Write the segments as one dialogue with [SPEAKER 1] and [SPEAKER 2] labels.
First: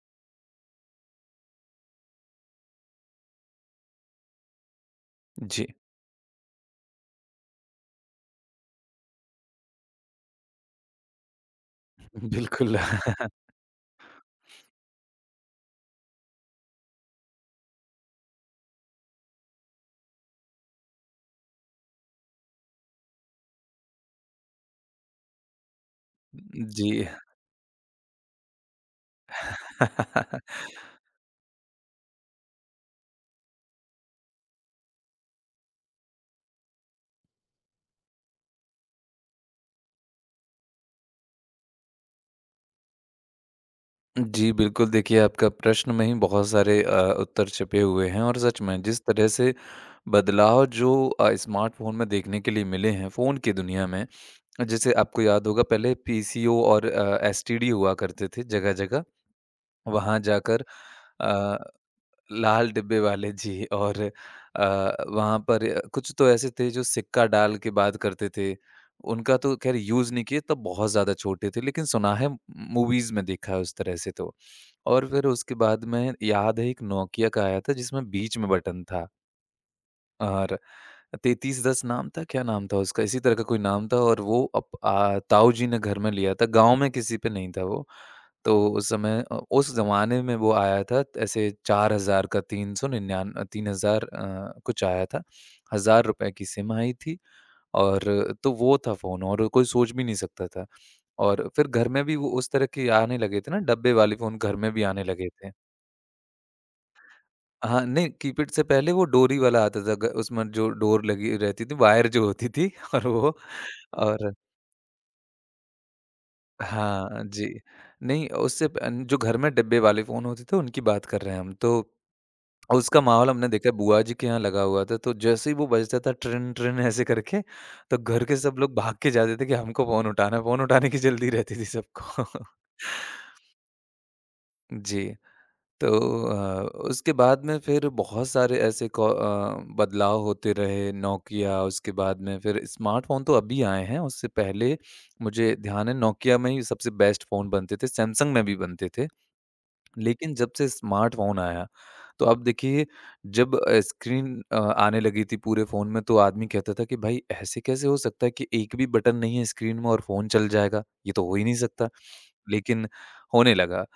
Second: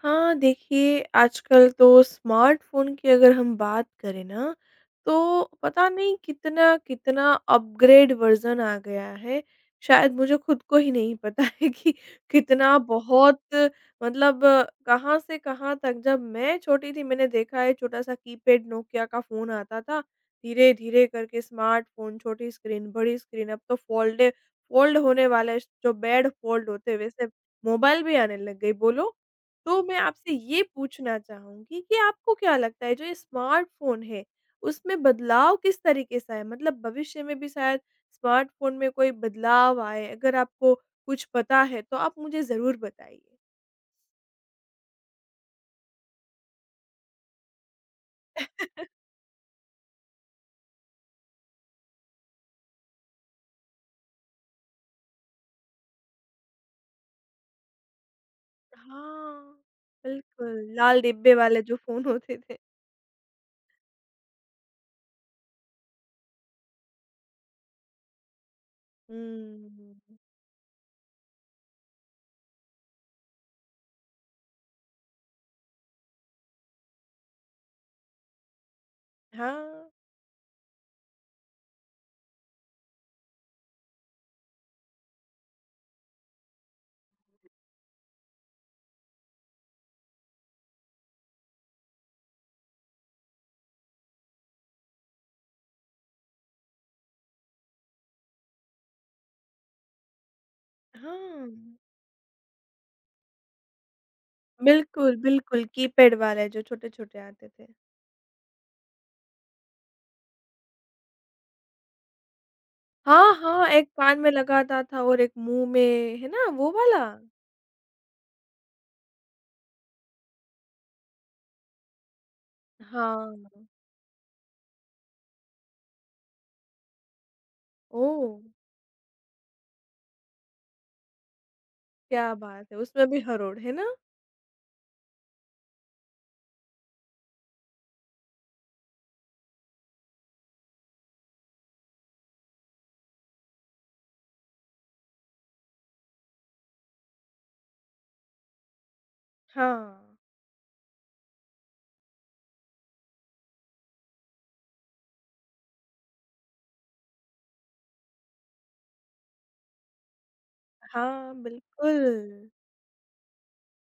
[SPEAKER 1] हाँ, देखिए आजकल तो स्मार्टफ़ोन की अगर हम बात करें ना, तो
[SPEAKER 2] जी,
[SPEAKER 1] पता नहीं कितना-कितना अपग्रेड वर्ज़न आ गया है। शायद मुझे खुद को ही नहीं पता है कि कितना
[SPEAKER 2] बिल्कुल।
[SPEAKER 1] बहुत मतलब कहाँ से कहाँ तक जब मैं छोटी थी मैंने देखा है छोटा-सा कीपैड नोकिया का फ़ोन आता था। धीरे-धीरे करके स्मार्टफ़ोन, छोटी स्क्रीन, बड़ी स्क्रीन अब तो फ़ोल्ड फ़ोल्ड होने वाले जो बेड फ़ोल्ड
[SPEAKER 2] जी।
[SPEAKER 1] होते हैं वैसे मोबाइल भी आने लग गए, बोलो। तो मैं आपसे ये पूछना चाहूँगी कि आपको क्या लगता है जो ये स्मार्टफ़ोन है, उसमें बदलाव किस तरीके से आया? मतलब भविष्य में भी शायद स्मार्टफ़ोन में कोई बदलाव आए, अगर आपको कुछ पता है तो आप मुझे ज़रूर बताइए।
[SPEAKER 2] जी, बिल्कुल, देखिए आपका प्रश्न में ही बहुत सारे उत्तर छिपे हुए हैं और सच में जिस तरह से बदलाव जो स्मार्टफ़ोन में देखने के लिए मिले हैं, फ़ोन की दुनिया में, जैसे आपको याद होगा पहले पीसीओ और एसटीडी हुआ करते थे जगह-जगह।
[SPEAKER 1] हाँ,
[SPEAKER 2] वहाँ
[SPEAKER 1] बिल्कुल,
[SPEAKER 2] जाकर
[SPEAKER 1] लाल डिब्बे
[SPEAKER 2] अ
[SPEAKER 1] वाले जो फ़ोन होते थे।
[SPEAKER 2] लाल डिब्बे वाले जी और वहाँ पर कुछ तो ऐसे थे जो सिक्का डाल के बात करते थे। उनका तो ख़ैर
[SPEAKER 1] हुँ,
[SPEAKER 2] यूज़ नहीं किए तब बहुत ज़्यादा छोटे थे लेकिन सुना है मूवीज़ में देखा है उस तरह से तो। और फिर उसके बाद में याद है एक नोकिया का आया था जिसमें बीच में बटन था
[SPEAKER 1] हाँ,
[SPEAKER 2] और 3310 नाम था, क्या नाम था उसका? इसी तरह का कोई नाम था और वो ताऊ जी ने घर में लिया था, गाँव में किसी पे नहीं था वो। तो उस समय उस ज़माने में वो आया था ऐसे 4000 का 399 3000 कुछ आया था। ₹1000 की सिम आई थी और तो वो था फ़ोन और कोई सोच भी नहीं सकता था। और
[SPEAKER 1] हाँ।
[SPEAKER 2] फिर घर में भी वो उस तरह के आने लगे थे ना डब्बे वाले फ़ोन घर में भी आने
[SPEAKER 1] बिल्कुल,
[SPEAKER 2] लगे थे।
[SPEAKER 1] बिल्कुल, कीपैड वाले जो छोटे-छोटे आते थे।
[SPEAKER 2] हाँ, नहीं कीपैड से पहले वो डोरी वाला आता था ग उसमें जो डोर लगी रहती थी, वायर जो होती थी और
[SPEAKER 1] हाँ,
[SPEAKER 2] वो
[SPEAKER 1] हाँ, एक कान में
[SPEAKER 2] और
[SPEAKER 1] लगाता था और एक मुँह में, है ना वो वाला?
[SPEAKER 2] हाँ जी। नहीं उससे प जो घर में डिब्बे वाले फ़ोन होते थे उनकी बात कर रहे हैं हम तो और उसका
[SPEAKER 1] हाँ,
[SPEAKER 2] माहौल हमने देखा है बुआ जी के यहाँ लगा हुआ था, तो जैसे ही वो बजता था ट्रिन ट्रिन ऐसे करके, तो घर
[SPEAKER 1] ओह!
[SPEAKER 2] के सब लोग भाग के जाते थे कि हमको फ़ोन उठाना है, फ़ोन उठाने की जल्दी रहती थी
[SPEAKER 1] क्या
[SPEAKER 2] सबको।
[SPEAKER 1] बात है! उसमें भी हरोड़, है ना?
[SPEAKER 2] जी, तो अ, उसके बाद में फिर बहुत सारे ऐसे बदलाव होते रहे, नोकिया उसके बाद में फिर स्मार्टफ़ोन तो अभी आए हैं, उससे पहले मुझे ध्यान है नोकिया में ही सबसे बेस्ट फ़ोन बनते थे, सैमसंग में भी बनते थे।
[SPEAKER 1] हाँ।
[SPEAKER 2] लेकिन जब से स्मार्टफ़ोन आया, तो अब देखिए जब स्क्रीन आने लगी थी पूरे फ़ोन में तो आदमी कहता था कि भाई ऐसे कैसे हो सकता है कि एक भी बटन नहीं है स्क्रीन में और फ़ोन चल जाएगा? ये तो
[SPEAKER 1] हाँ,
[SPEAKER 2] हो ही नहीं सकता।
[SPEAKER 1] बिल्कुल।
[SPEAKER 2] लेकिन होने लगा।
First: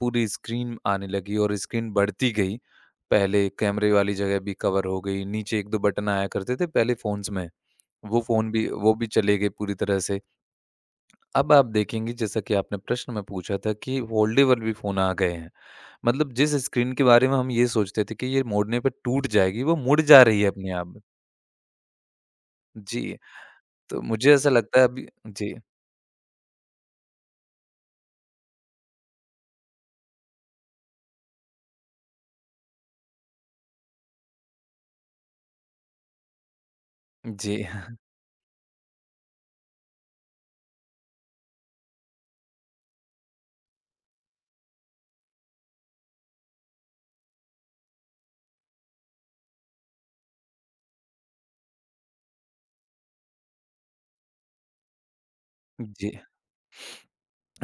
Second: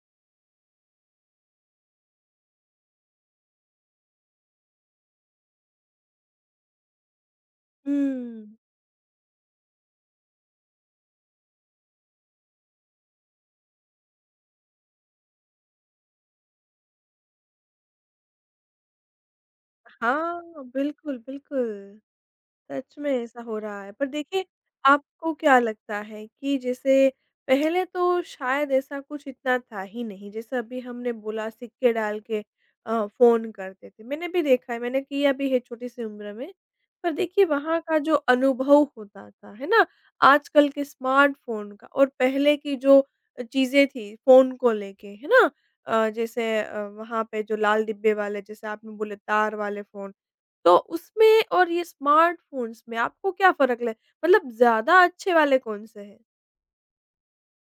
[SPEAKER 2] पूरी स्क्रीन आने लगी और स्क्रीन बढ़ती गई। पहले कैमरे वाली जगह भी कवर हो गई, नीचे 1-2 बटन आया करते थे पहले फ़ोन्स में।
[SPEAKER 1] हुँ।
[SPEAKER 2] वो भी चले गए पूरी तरह से। अब आप देखेंगे जैसा कि आपने प्रश्न में पूछा था कि फोल्डेबल भी फ़ोन आ गए हैं। मतलब जिस स्क्रीन के बारे में हम ये सोचते थे कि ये मोड़ने पे टूट जाएगी, वो मुड़ जा रही
[SPEAKER 1] हाँ,
[SPEAKER 2] है अपने आप में।
[SPEAKER 1] बिल्कुल, बिल्कुल। सच में
[SPEAKER 2] जी,
[SPEAKER 1] ऐसा हो रहा है।
[SPEAKER 2] तो
[SPEAKER 1] पर
[SPEAKER 2] मुझे
[SPEAKER 1] देखिए,
[SPEAKER 2] ऐसा लगता है अभी
[SPEAKER 1] आपको
[SPEAKER 2] जी,
[SPEAKER 1] क्या लगता है कि जैसे पहले तो शायद ऐसा कुछ इतना था ही नहीं, जैसे अभी हमने बोला सिक्के डाल के फ़ोन करते थे। मैंने भी देखा है, मैंने किया भी है छोटी-सी उम्र में। पर देखिए
[SPEAKER 2] जी,
[SPEAKER 1] वहाँ का जो अनुभव होता था, है ना? आजकल के स्मार्टफ़ोन का और पहले की जो चीज़ें थी फ़ोन को लेके, है ना? जैसे वहाँ पे जो लाल डिब्बे वाले जैसे आपने बोले तार वाले फ़ोन तो उसमें और ये स्मार्टफ़ोन्स में आपको क्या फ़र्क लग मतलब ज़्यादा अच्छे वाले कौन-से
[SPEAKER 2] जी।
[SPEAKER 1] हैं?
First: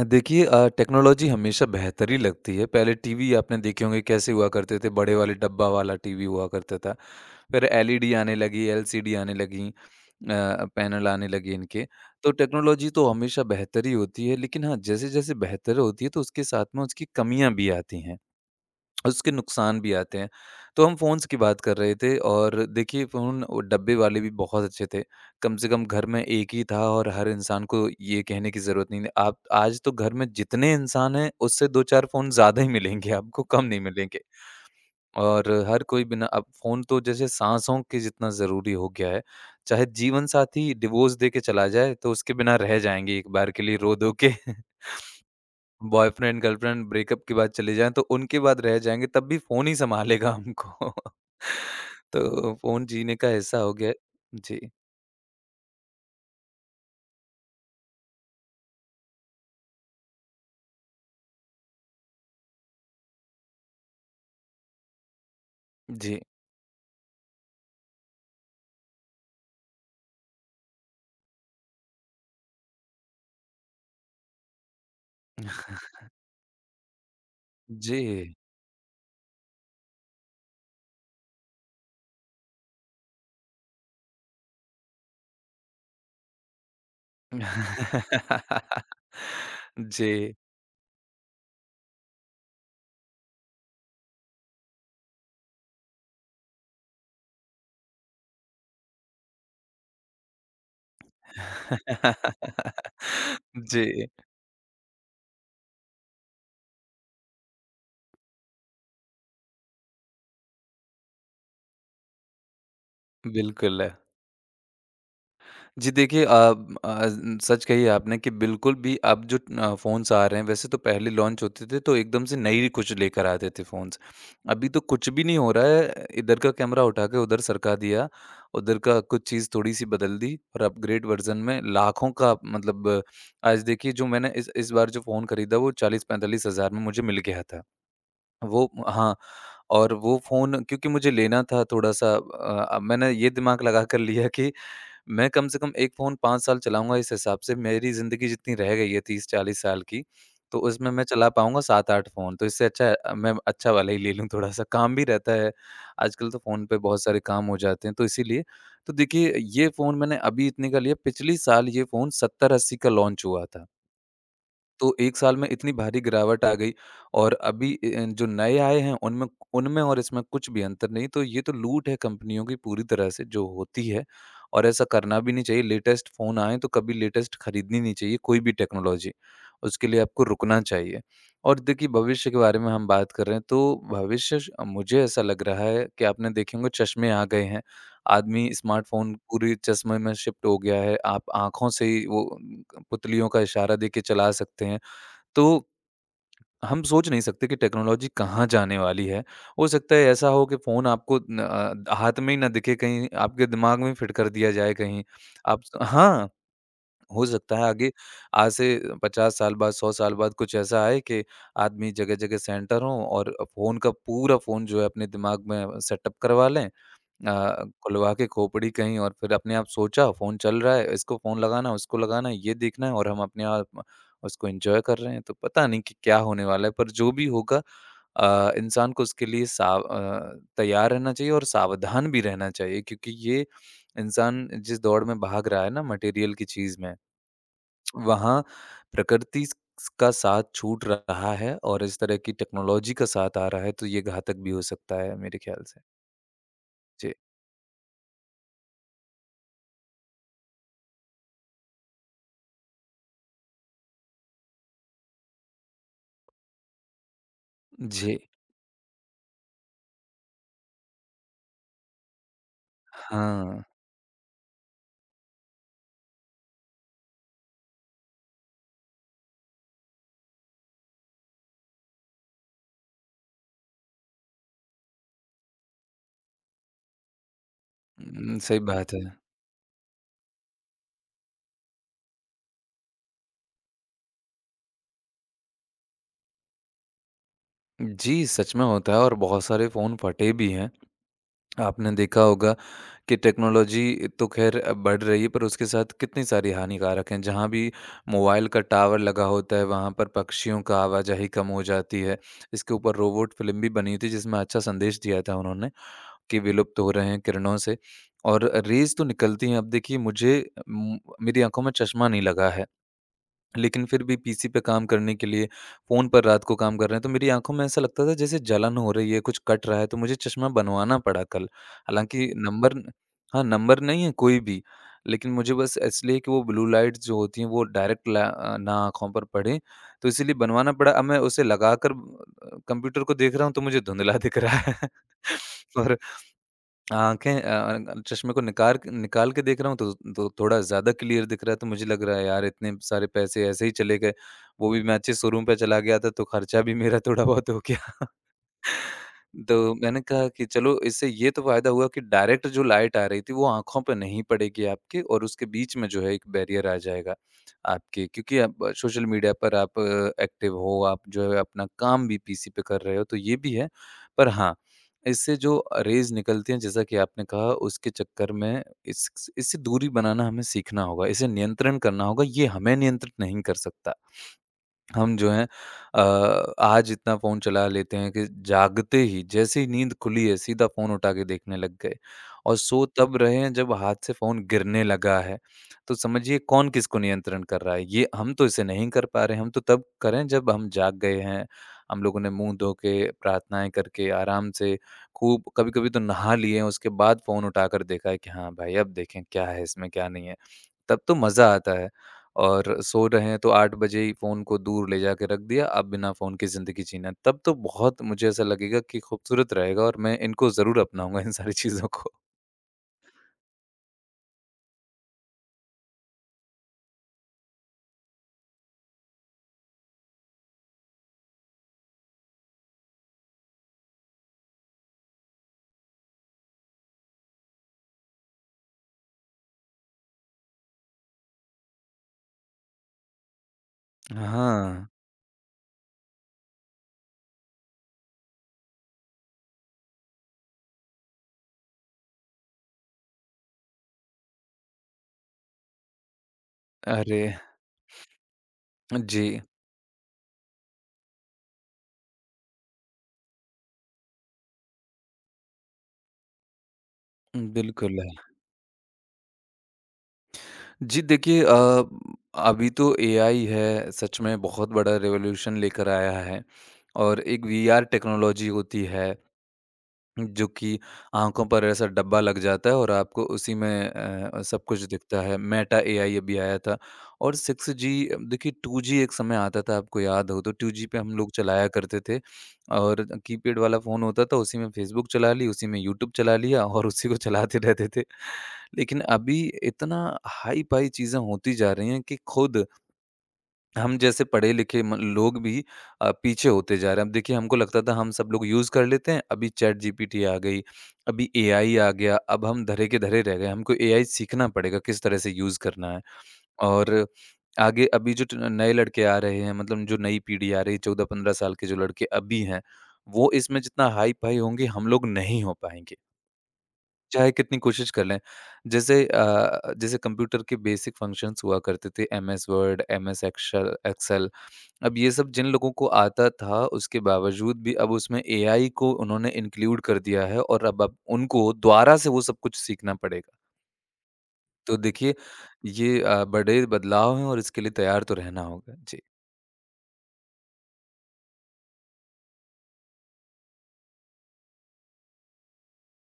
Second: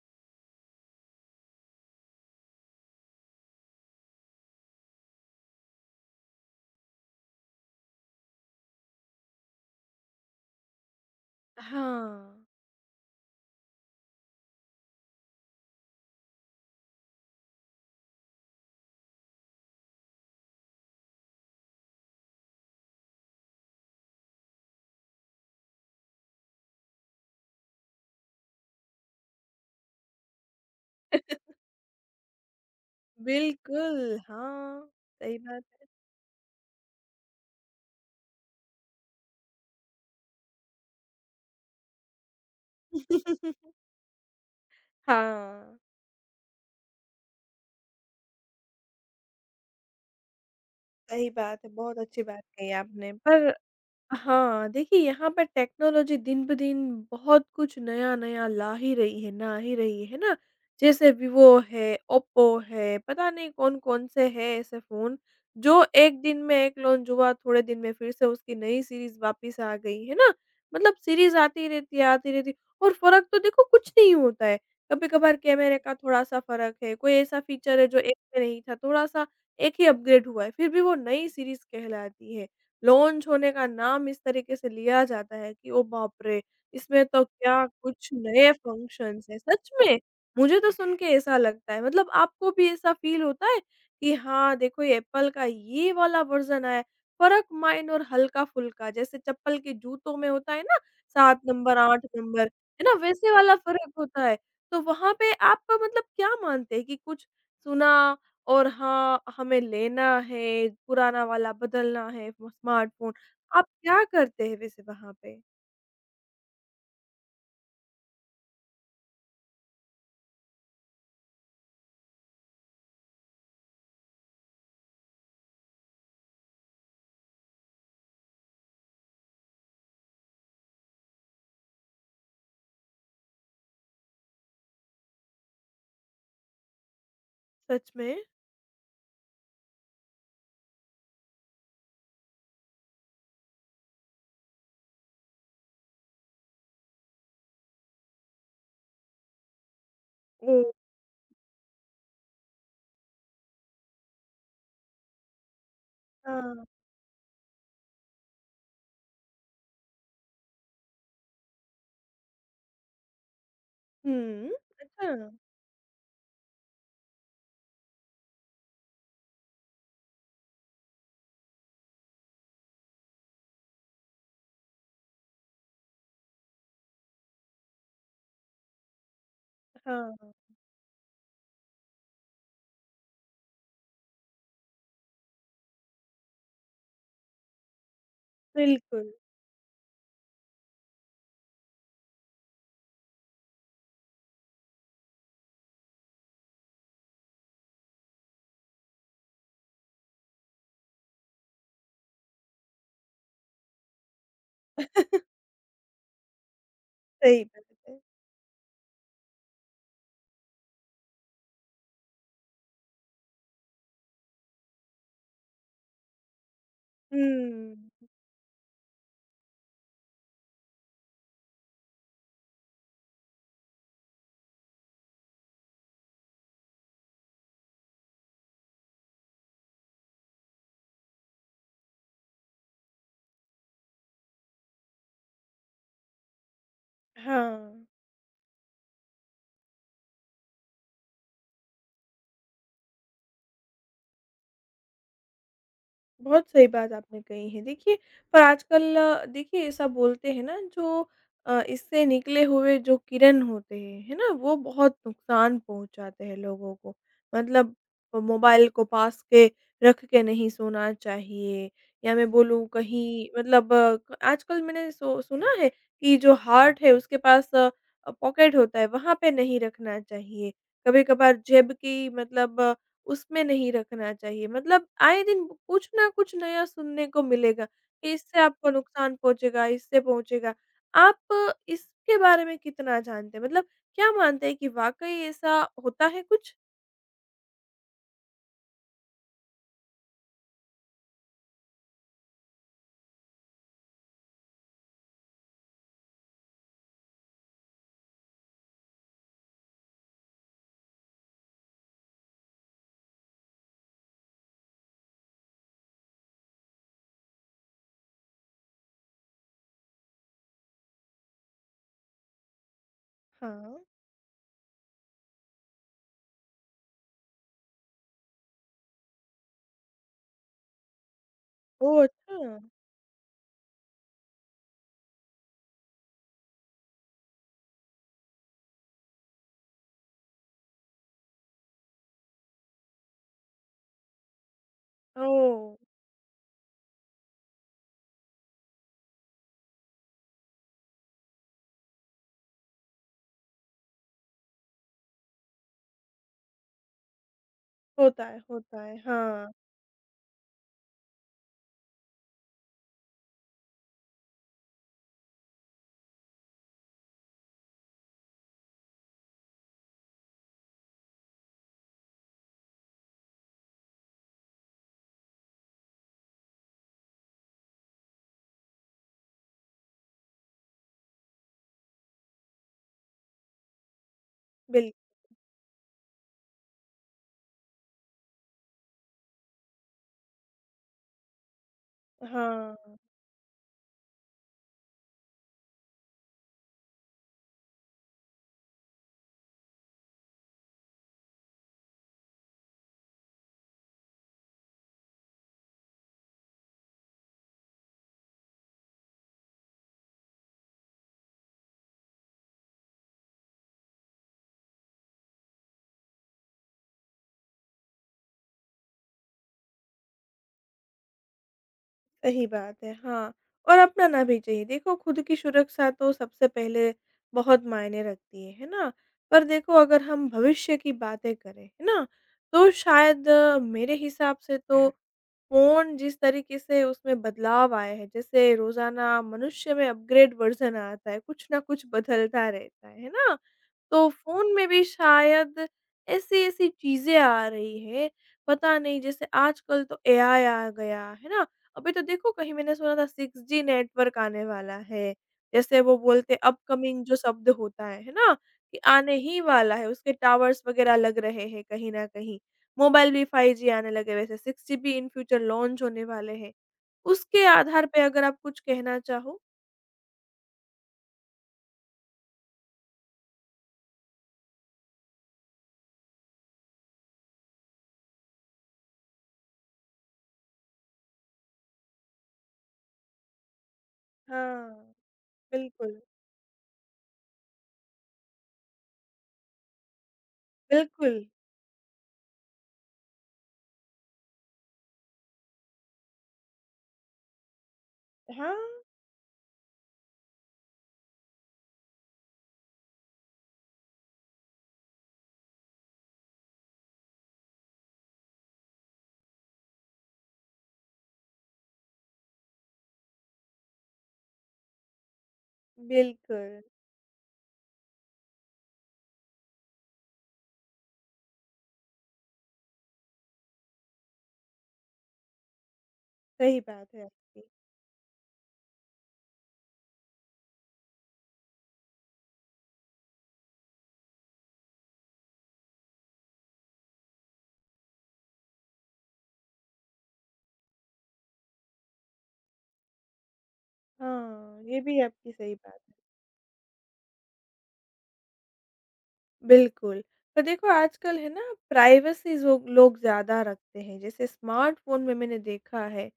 [SPEAKER 2] देखिए टेक्नोलॉजी हमेशा बेहतर ही लगती है। पहले टीवी आपने देखे होंगे कैसे हुआ करते थे, बड़े वाले डब्बा वाला टीवी हुआ करता था। फिर एलईडी आने लगी, एलसीडी आने लगी, पैनल आने लगे इनके। तो
[SPEAKER 1] हाँ,
[SPEAKER 2] टेक्नोलॉजी तो हमेशा बेहतर ही होती है, लेकिन हाँ, जैसे-जैसे बेहतर होती है तो उसके साथ में उसकी कमियाँ भी आती हैं। उसके नुकसान भी आते हैं। तो हम फ़ोन्स की बात कर रहे थे और देखिए फ़ोन वो डब्बे वाले भी बहुत अच्छे थे। कम से कम घर में एक ही था और हर इंसान को ये कहने की ज़रूरत नहीं है आप आज तो घर में जितने इंसान हैं उससे 2-4 फ़ोन ज़्यादा ही मिलेंगे आपको, कम नहीं
[SPEAKER 1] बिल्कुल,
[SPEAKER 2] मिलेंगे।
[SPEAKER 1] हाँ। सही
[SPEAKER 2] और
[SPEAKER 1] बात
[SPEAKER 2] हर कोई बिना अब फ़ोन तो जैसे साँसों के जितना ज़रूरी हो गया है। चाहे जीवन साथी डिवोर्स दे के चला जाए तो उसके बिना रह जाएँगे एक बार के
[SPEAKER 1] है।
[SPEAKER 2] लिए रो-धो के।
[SPEAKER 1] हाँ,
[SPEAKER 2] बॉयफ्रेंड, गर्लफ्रेंड ब्रेकअप की बात चली जाए, तो उनके बाद रह जाएँगे, तब भी फ़ोन ही सँभालेगा हमको।
[SPEAKER 1] सही बात है, बहुत अच्छी बात
[SPEAKER 2] तो
[SPEAKER 1] कही
[SPEAKER 2] फ़ोन
[SPEAKER 1] आपने
[SPEAKER 2] जीने का
[SPEAKER 1] पर
[SPEAKER 2] हिस्सा हो गया है। जी,
[SPEAKER 1] हाँ, देखिए यहाँ पर टेक्नोलॉजी दिन-ब-दिन बहुत कुछ नया-नया ला ही रही है, ना ही रही है ना? जैसे विवो है, ओप्पो है, पता नहीं कौन-कौन से हैं ऐसे फ़ोन जो एक
[SPEAKER 2] जी।
[SPEAKER 1] दिन में एक लॉन्च हुआ, थोड़े दिन में फिर से उसकी नई सीरीज़ वापस आ गई, है ना? मतलब सीरीज़ आती रहती है और फ़र्क तो देखो कुछ नहीं होता है। कभी-कभार कैमरे का थोड़ा-सा फ़र्क है, कोई ऐसा फ़ीचर है जो एक
[SPEAKER 2] जी।
[SPEAKER 1] में नहीं था, थोड़ा-सा एक ही अपग्रेड हुआ है, फिर भी वो नई सीरीज़ कहलाती है। लॉन्च होने का नाम इस तरीके से लिया जाता है कि ओ बाप रे! इसमें तो क्या कुछ नए फंक्शन्स हैं। सच में,
[SPEAKER 2] जी।
[SPEAKER 1] मुझे तो सुन के ऐसा लगता है। मतलब आपको भी ऐसा फ़ील होता है कि हाँ, देखो ये एप्पल का ये वाला वर्ज़न आया है, फ़र्क माइन्ड और हल्का-फुल्का जैसे चप्पल के जूतों में होता है ना 7 नंबर, 8 नंबर, है ना? वैसे वाला फ़र्क
[SPEAKER 2] जी,
[SPEAKER 1] होता है। तो वहाँ पे आप मतलब क्या मानते हैं कि कुछ सुना और हाँ, हमें लेना है, पुराना वाला बदलना है वो स्मार्टफ़ोन। आप
[SPEAKER 2] बिल्कुल।
[SPEAKER 1] क्या करते हैं वैसे वहाँ पे?
[SPEAKER 2] जी देखिए अब सच कही आपने कि बिल्कुल भी अब जो फ़ोन्स आ रहे हैं वैसे तो पहले लॉन्च होते थे तो एकदम से नई कुछ लेकर आते थे फ़ोन्स। अभी तो कुछ भी नहीं हो रहा है इधर का कैमरा उठा के उधर सरका दिया, उधर का कुछ चीज़ थोड़ी-सी बदल दी और अपग्रेड वर्ज़न में लाखों का मतलब आज देखिए जो मैंने इस बार जो फ़ोन खरीदा वो 40-45 हज़ार में मुझे मिल गया था।
[SPEAKER 1] सच में?
[SPEAKER 2] वो हाँ, और वो फ़ोन क्योंकि मुझे लेना था थोड़ा-सा मैंने ये दिमाग लगा कर लिया कि मैं कम से कम 1 फ़ोन 5 साल चलाऊँगा इस हिसाब से मेरी ज़िंदगी जितनी रह गई है 30-40 साल की, तो
[SPEAKER 1] ओह!
[SPEAKER 2] उसमें मैं चला पाऊँगा 7-8 फ़ोन तो इससे अच्छा है मैं अच्छा वाला ही ले लूँ थोड़ा-सा काम भी रहता है। आजकल तो फ़ोन
[SPEAKER 1] हाँ।
[SPEAKER 2] पे बहुत सारे काम हो जाते हैं तो इसीलिए तो देखिए ये फ़ोन मैंने अभी इतने का लिया पिछली साल ये फ़ोन 70-80 का लॉन्च हुआ था।
[SPEAKER 1] हुँ।
[SPEAKER 2] तो 1
[SPEAKER 1] अच्छा।
[SPEAKER 2] साल में इतनी भारी गिरावट आ गई और अभी ए ए, जो नए आए हैं उनमें उनमें और इसमें कुछ भी अंतर नहीं, तो ये तो लूट है कंपनियों की पूरी तरह से जो होती है और ऐसा करना भी नहीं चाहिए। लेटेस्ट फ़ोन आएँ तो कभी लेटेस्ट खरीदनी नहीं चाहिए कोई भी टेक्नोलॉज़ी, उसके लिए
[SPEAKER 1] हाँ,
[SPEAKER 2] आपको रुकना चाहिए। और देखिए भविष्य के बारे में हम बात कर रहे हैं, तो भविष्य श मुझे ऐसा लग रहा है कि आपने देखे होंगे चश्मे आ गए हैं, आदमी
[SPEAKER 1] बिल्कुल,
[SPEAKER 2] स्मार्टफ़ोन पूरे चश्मे में शिफ्ट हो गया है, आप आँखों से ही वो पुतलियों का इशारा देके चला सकते हैं। तो हम सोच नहीं सकते कि टेक्नोलॉजी कहाँ जाने वाली है। हो सकता है ऐसा हो कि फ़ोन आपको न अ, हाथ में ही ना दिखे कहीं आपके दिमाग में फिट कर दिया जाए कहीं। आप हाँ, हो
[SPEAKER 1] सही
[SPEAKER 2] सकता है
[SPEAKER 1] बात
[SPEAKER 2] आगे
[SPEAKER 1] है।
[SPEAKER 2] आज से 50 साल बाद, 100 साल बाद कुछ ऐसा आए कि आदमी जगह-जगह सेंटर हों और फ़ोन का पूरा फ़ोन जो है अपने दिमाग में सेटअप करवा लें
[SPEAKER 1] हुँ।
[SPEAKER 2] खुलवा के खोपड़ी कहीं और फिर अपने आप सोचा फ़ोन चल रहा है, इसको फ़ोन लगाना है, उसको लगाना है, ये देखना है और हम अपने आप उसको एन्जॉय कर रहे हैं। तो पता नहीं कि क्या होने वाला है, पर जो भी होगा इंसान को उसके लिए तैयार रहना चाहिए और सावधान भी रहना चाहिए क्योंकि ये इंसान जिस दौड़ में भाग रहा है ना मटेरियल की चीज़ में,
[SPEAKER 1] हाँ।
[SPEAKER 2] वहाँ प्रकृति स का साथ छूट रहा है और इस तरह की टेक्नोलॉजी का साथ आ रहा है, तो ये घातक भी हो सकता है मेरे ख्याल से।
[SPEAKER 1] बहुत सही बात
[SPEAKER 2] जी।
[SPEAKER 1] आपने कही है। देखिए, पर आजकल देखिए ऐसा बोलते हैं ना जो इससे निकले हुए जो किरण होते हैं, है ना? वो बहुत नुकसान पहुँचाते हैं लोगों को। मतलब
[SPEAKER 2] जी।
[SPEAKER 1] मोबाइल को पास के रख के नहीं सोना चाहिए या मैं बोलूँ कहीं
[SPEAKER 2] हाँ,
[SPEAKER 1] मतलब आजकल मैंने सुना है कि जो हार्ट है उसके पास पॉकेट होता है, वहाँ पे नहीं रखना चाहिए। कभी-कभार जेब की मतलब उसमें नहीं रखना चाहिए। मतलब आए दिन कुछ न कुछ नया सुनने को मिलेगा कि इससे
[SPEAKER 2] सही
[SPEAKER 1] आपको
[SPEAKER 2] बात है।
[SPEAKER 1] नुकसान पहुँचेगा, इससे पहुँचेगा। आप इसके बारे में कितना जानते हैं? मतलब क्या मानते हैं कि वाक़ई ऐसा होता है कुछ?
[SPEAKER 2] जी, सच में होता है और बहुत सारे फ़ोन फटे भी हैं। आपने देखा होगा कि टेक्नोलॉजी तो ख़ैर बढ़ रही है पर उसके साथ कितनी सारी हानिकारक हैं। जहाँ भी मोबाइल का टावर लगा होता है वहाँ पर पक्षियों का आवाजाही कम हो जाती है। इसके ऊपर रोबोट फ़िल्म भी बनी थी जिसमें अच्छा संदेश दिया था उन्होंने कि विलुप्त हो रहे हैं किरणों से और रेज़ तो निकलती हैं। अब देखिए मुझे उम, मेरी आँखों में चश्मा नहीं लगा है।
[SPEAKER 1] हाँ।
[SPEAKER 2] लेकिन फिर भी पीसी पे काम करने के लिए फ़ोन पर रात को काम कर रहे हैं, तो मेरी आँखों में ऐसा लगता था जैसे जलन हो रही है, कुछ कट रहा है, तो मुझे चश्मा बनवाना पड़ा कल।
[SPEAKER 1] ओह!
[SPEAKER 2] हालाँकि
[SPEAKER 1] अच्छा।
[SPEAKER 2] नंबर हाँ, नंबर नहीं है कोई भी, लेकिन मुझे बस इसलिए कि वो ब्लू लाइट्स जो होती हैं, वो डायरेक्ट ना आँखों पर पड़े, तो इसीलिए बनवाना पड़ा। अब मैं उसे लगाकर कंप्यूटर को देख रहा हूँ, तो मुझे धुंधला दिख रहा है
[SPEAKER 1] ओह!
[SPEAKER 2] और आँखें अ चश्मे को निकार निकाल के देख रहा हूँ तो थोड़ा ज़्यादा क्लियर दिख रहा है, तो मुझे लग रहा है यार इतने सारे पैसे ऐसे ही चले गए। वो भी मैं अच्छे शोरूम पे चला गया था तो खर्चा भी मेरा थोड़ा बहुत हो गया।
[SPEAKER 1] होता है, होता है। हाँ,
[SPEAKER 2] तो मैंने कहा कि चलो इससे ये तो फ़ायदा हुआ कि डायरेक्ट जो लाइट आ रही थी, वो आँखों पे नहीं पड़ेगी आपके और उसके बीच में जो है एक बैरियर आ जाएगा आपके क्योंकि आप सोशल मीडिया पर आप एक्टिव हो, आप जो है अपना काम भी पीसी पे कर रहे हो, तो ये भी है। पर हाँ, इससे जो रेज़ निकलती हैं जैसा कि आपने कहा उसके चक्कर में इस इससे दूरी बनाना हमें सीखना होगा, इसे नियंत्रण करना होगा, ये हमें नियंत्रित नहीं कर सकता।
[SPEAKER 1] बिल
[SPEAKER 2] हम जो हैं आज इतना फ़ोन चला लेते हैं कि जागते ही जैसे ही नींद खुली है सीधा फ़ोन उठा के देखने लग गए और सो
[SPEAKER 1] हाँ।
[SPEAKER 2] तब रहे हैं जब हाथ से फ़ोन गिरने लगा है। तो समझिए कौन किसको नियंत्रण कर रहा है? ये हम तो इसे नहीं कर पा रहे हैं, हम तो तब करें जब हम जाग गए हैं। हम लोगों ने मुँह धो के, प्रार्थनाएँ करके, आराम से खूब कभी-कभी तो नहा लिए हैं उसके बाद फ़ोन उठाकर देखा है कि हाँ भाई अब देखें क्या है इसमें क्या नहीं है। तब तो मज़ा आता है और सो रहे हैं तो 8 बजे ही फ़ोन को दूर ले जाके रख दिया, अब बिना फ़ोन के ज़िंदगी जीना। तब तो बहुत मुझे ऐसा लगेगा कि खूबसूरत रहेगा और मैं इनको ज़रूर अपनाऊँगा इन सारी चीज़ों को।
[SPEAKER 1] सही बात है, हाँ। और अपनाना भी चाहिए। देखो खुद की सुरक्षा तो सबसे पहले बहुत मायने रखती है ना? पर देखो अगर हम भविष्य की बातें करें, है ना? तो शायद मेरे हिसाब से तो फ़ोन जिस तरीके से उसमें बदलाव आए हैं, जैसे रोज़ाना मनुष्य में अपग्रेड वर्ज़न आता है, कुछ ना कुछ बदलता रहता है ना? तो फ़ोन में भी
[SPEAKER 2] हाँ,
[SPEAKER 1] शायद ऐसी-ऐसी चीज़ें आ रही हैं, पता नहीं जैसे आजकल तो एआई आ गया, है ना? अभी तो देखो कहीं मैंने सुना था 6G नेटवर्क आने वाला है, जैसे वो बोलते अपकमिंग जो
[SPEAKER 2] अरे!
[SPEAKER 1] शब्द होता है ना? कि आने ही
[SPEAKER 2] जी,
[SPEAKER 1] वाला है, उसके टावर्स वग़ैरह लग रहे हैं कहीं न कहीं। मोबाइल भी 5G आने लगे, वैसे 6 जीबी इन फ्यूचर लॉन्च होने वाले हैं। उसके आधार पे
[SPEAKER 2] बिल्कुल।
[SPEAKER 1] अगर आप कुछ कहना चाहो?
[SPEAKER 2] जी, देखिए अभी तो एआई है, सच में बहुत बड़ा रिवॉल्यूशन लेकर आया है और एक वीआर टेक्नोलॉजी होती है जो कि आँखों पर ऐसा डब्बा लग जाता है और आपको उसी में सब कुछ
[SPEAKER 1] हाँ,
[SPEAKER 2] दिखता है। मेटा
[SPEAKER 1] बिल्कुल,
[SPEAKER 2] एआई अभी आया था और 6G देखिए 2G एक समय आता था आपको याद हो तो 2G पे हम
[SPEAKER 1] बिल्कुल।
[SPEAKER 2] लोग चलाया करते थे और कीपैड वाला फ़ोन होता था उसी में फ़ेसबुक चला ली, उसी में यूट्यूब चला लिया और उसी को चलाते रहते थे।
[SPEAKER 1] हाँ,
[SPEAKER 2] लेकिन अभी इतना हाई-फ़ाई चीज़ें होती जा रही हैं कि खुद हम जैसे पढ़े-लिखे म लोग भी पीछे होते जा रहे हैं। अब देखिए हमको लगता था हम सब लोग यूज़ कर लेते हैं, अभी चैटजीपीटी आ गई, अभी एआई आ गया, अब हम धरे के धरे रह गए। हमको एआई सीखना पड़ेगा किस तरह से यूज़ करना है।
[SPEAKER 1] बिल्कुल,
[SPEAKER 2] और आगे अभी जो ट नए लड़के आ रहे हैं मतलब जो नई पीढ़ी आ रही है 14-15 साल के जो लड़के अभी हैं, वो इसमें जितना हाई-फाई होंगे हम लोग नहीं हो पाएँगे,
[SPEAKER 1] सही बात है
[SPEAKER 2] चाहे
[SPEAKER 1] आपकी।
[SPEAKER 2] कितनी कोशिश कर लें। जैसे जैसे कंप्यूटर के बेसिक फंक्शंस हुआ करते थे MS Word, MS excel Excel अब ये सब जिन लोगों को आता था, उसके बावजूद भी अब उसमें एआई को उन्होंने इंक्लूड कर दिया है और अब उनको दोबारा से वो सब कुछ सीखना पड़ेगा।
[SPEAKER 1] हाँ,
[SPEAKER 2] तो
[SPEAKER 1] ये भी
[SPEAKER 2] देखिए
[SPEAKER 1] आपकी सही बात है।
[SPEAKER 2] ये बड़े बदलाव हैं और इसके लिए तैयार तो रहना होगा। जी।
[SPEAKER 1] बिल्कुल। पर देखो आजकल है ना प्राइवेसी ज़ो लोग ज़्यादा रखते हैं, जैसे स्मार्टफ़ोन में मैंने देखा है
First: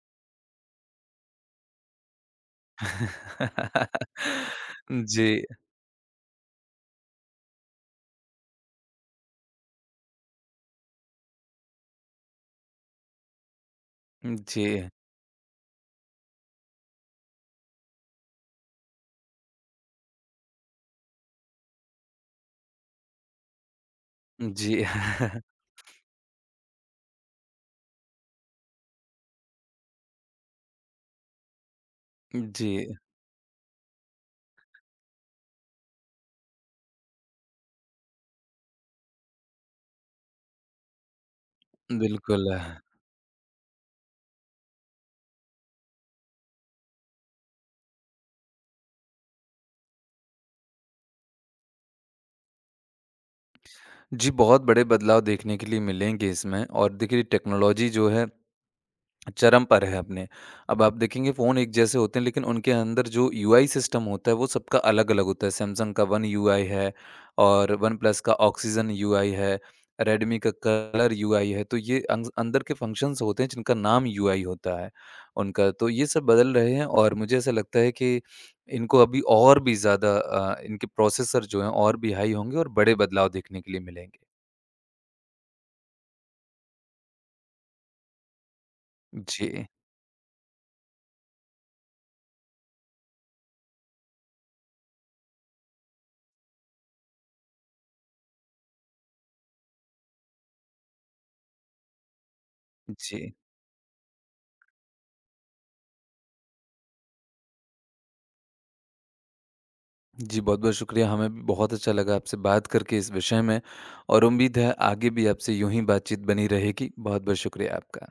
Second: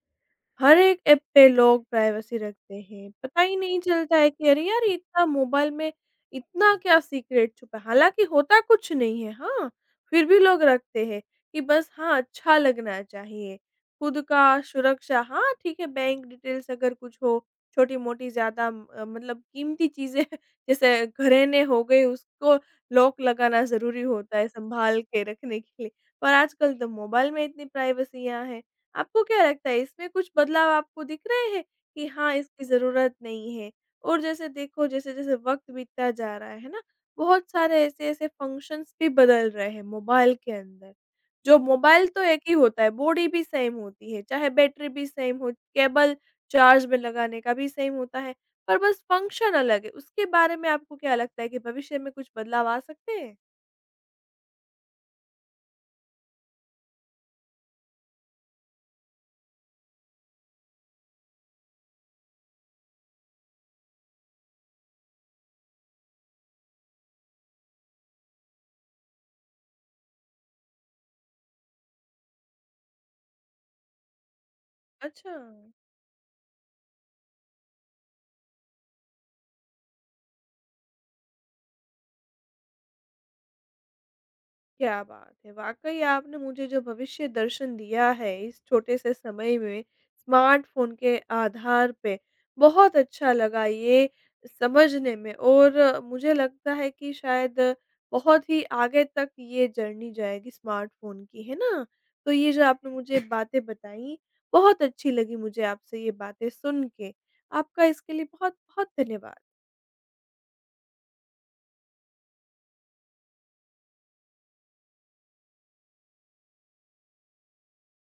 [SPEAKER 1] हर एक ऐप पे लोग प्राइवेसी रखते हैं। पता ही नहीं चलता है कि अरे यार इतना
[SPEAKER 2] जी।
[SPEAKER 1] मोबाइल में इतना क्या सीक्रेट छुपा है? हालाँकि होता कुछ नहीं है, हाँ, फिर भी लोग रखते हैं कि बस हाँ, अच्छा लगना चाहिए। खुद का
[SPEAKER 2] जी।
[SPEAKER 1] सुरक्षा हाँ, ठीक है बैंक डिटेल्स अगर कुछ हो, छोटी-मोटी ज़्यादा मतलब कीमती चीज़ें जैसे घरेने हो गए उसको लॉक लगाना ज़रूरी होता है
[SPEAKER 2] जी।
[SPEAKER 1] सँभाल के रखने के लिए। पर आजकल तो मोबाइल में इतनी प्राइवेसियाँ हैं। आपको क्या लगता है इसमें कुछ बदलाव आपको दिख रहे हैं कि हाँ, इसकी
[SPEAKER 2] जी,
[SPEAKER 1] ज़रूरत नहीं है? और जैसे देखो जैसे-जैसे वक़्त बीतता जा रहा है ना, बहुत सारे ऐसे-ऐसे फ़ंक्शंस भी बदल रहे हैं मोबाइल के अंदर। जो मोबाइल तो एक
[SPEAKER 2] बिल्कुल।
[SPEAKER 1] ही होता है, बॉडी भी सेम होती है, चाहे बैटरी भी सेम हो, केबल चार्ज में लगाने का भी सेम होता है, पर बस फ़ंक्शन अलग है। उसके बारे में आपको क्या लगता है कि भविष्य में कुछ बदलाव आ सकते हैं?
[SPEAKER 2] जी, बहुत बड़े बदलाव देखने के लिए मिलेंगे इसमें और देखिए टेक्नोलॉज़ी जो है चरम पर है अपने। अब आप देखेंगे फ़ोन एक जैसे होते हैं लेकिन उनके अंदर जो यूआई सिस्टम होता है वो सबका अलग-अलग होता है। सैमसंग का वन यूआई है और वन प्लस का ऑक्सीजन यूआई है, रेडमी का कलर यूआई है। तो ये अंग अंदर के फ़ंक्शंस होते हैं जिनका नाम यूआई होता है
[SPEAKER 1] अच्छा।
[SPEAKER 2] उनका। तो ये सब बदल रहे हैं और मुझे ऐसा लगता है कि इनको अभी और भी ज़्यादा इनके प्रोसेसर जो हैं और भी हाई होंगे और बड़े बदलाव देखने के लिए मिलेंगे।
[SPEAKER 1] क्या बात है! वाक़ई आपने मुझे जो भविष्य दर्शन दिया है इस छोटे से समय
[SPEAKER 2] जी,
[SPEAKER 1] में स्मार्टफ़ोन के आधार पे, बहुत अच्छा लगा ये समझने में और मुझे लगता है कि शायद बहुत ही आगे तक ये जर्नी जाएगी स्मार्टफ़ोन की, है ना? तो ये जो आपने मुझे
[SPEAKER 2] जी।
[SPEAKER 1] बातें बताई, बहुत अच्छी लगी मुझे आपसे ये बातें सुन के। आपका इसके लिए बहुत-बहुत धन्यवाद।
[SPEAKER 2] जी, बहुत-बहुत शुक्रिया। हमें भी बहुत अच्छा लगा आपसे बात करके इस विषय में और उम्मीद है आगे भी आपसे यूँ ही बातचीत बनी रहेगी। बहुत-बहुत शुक्रिया आपका।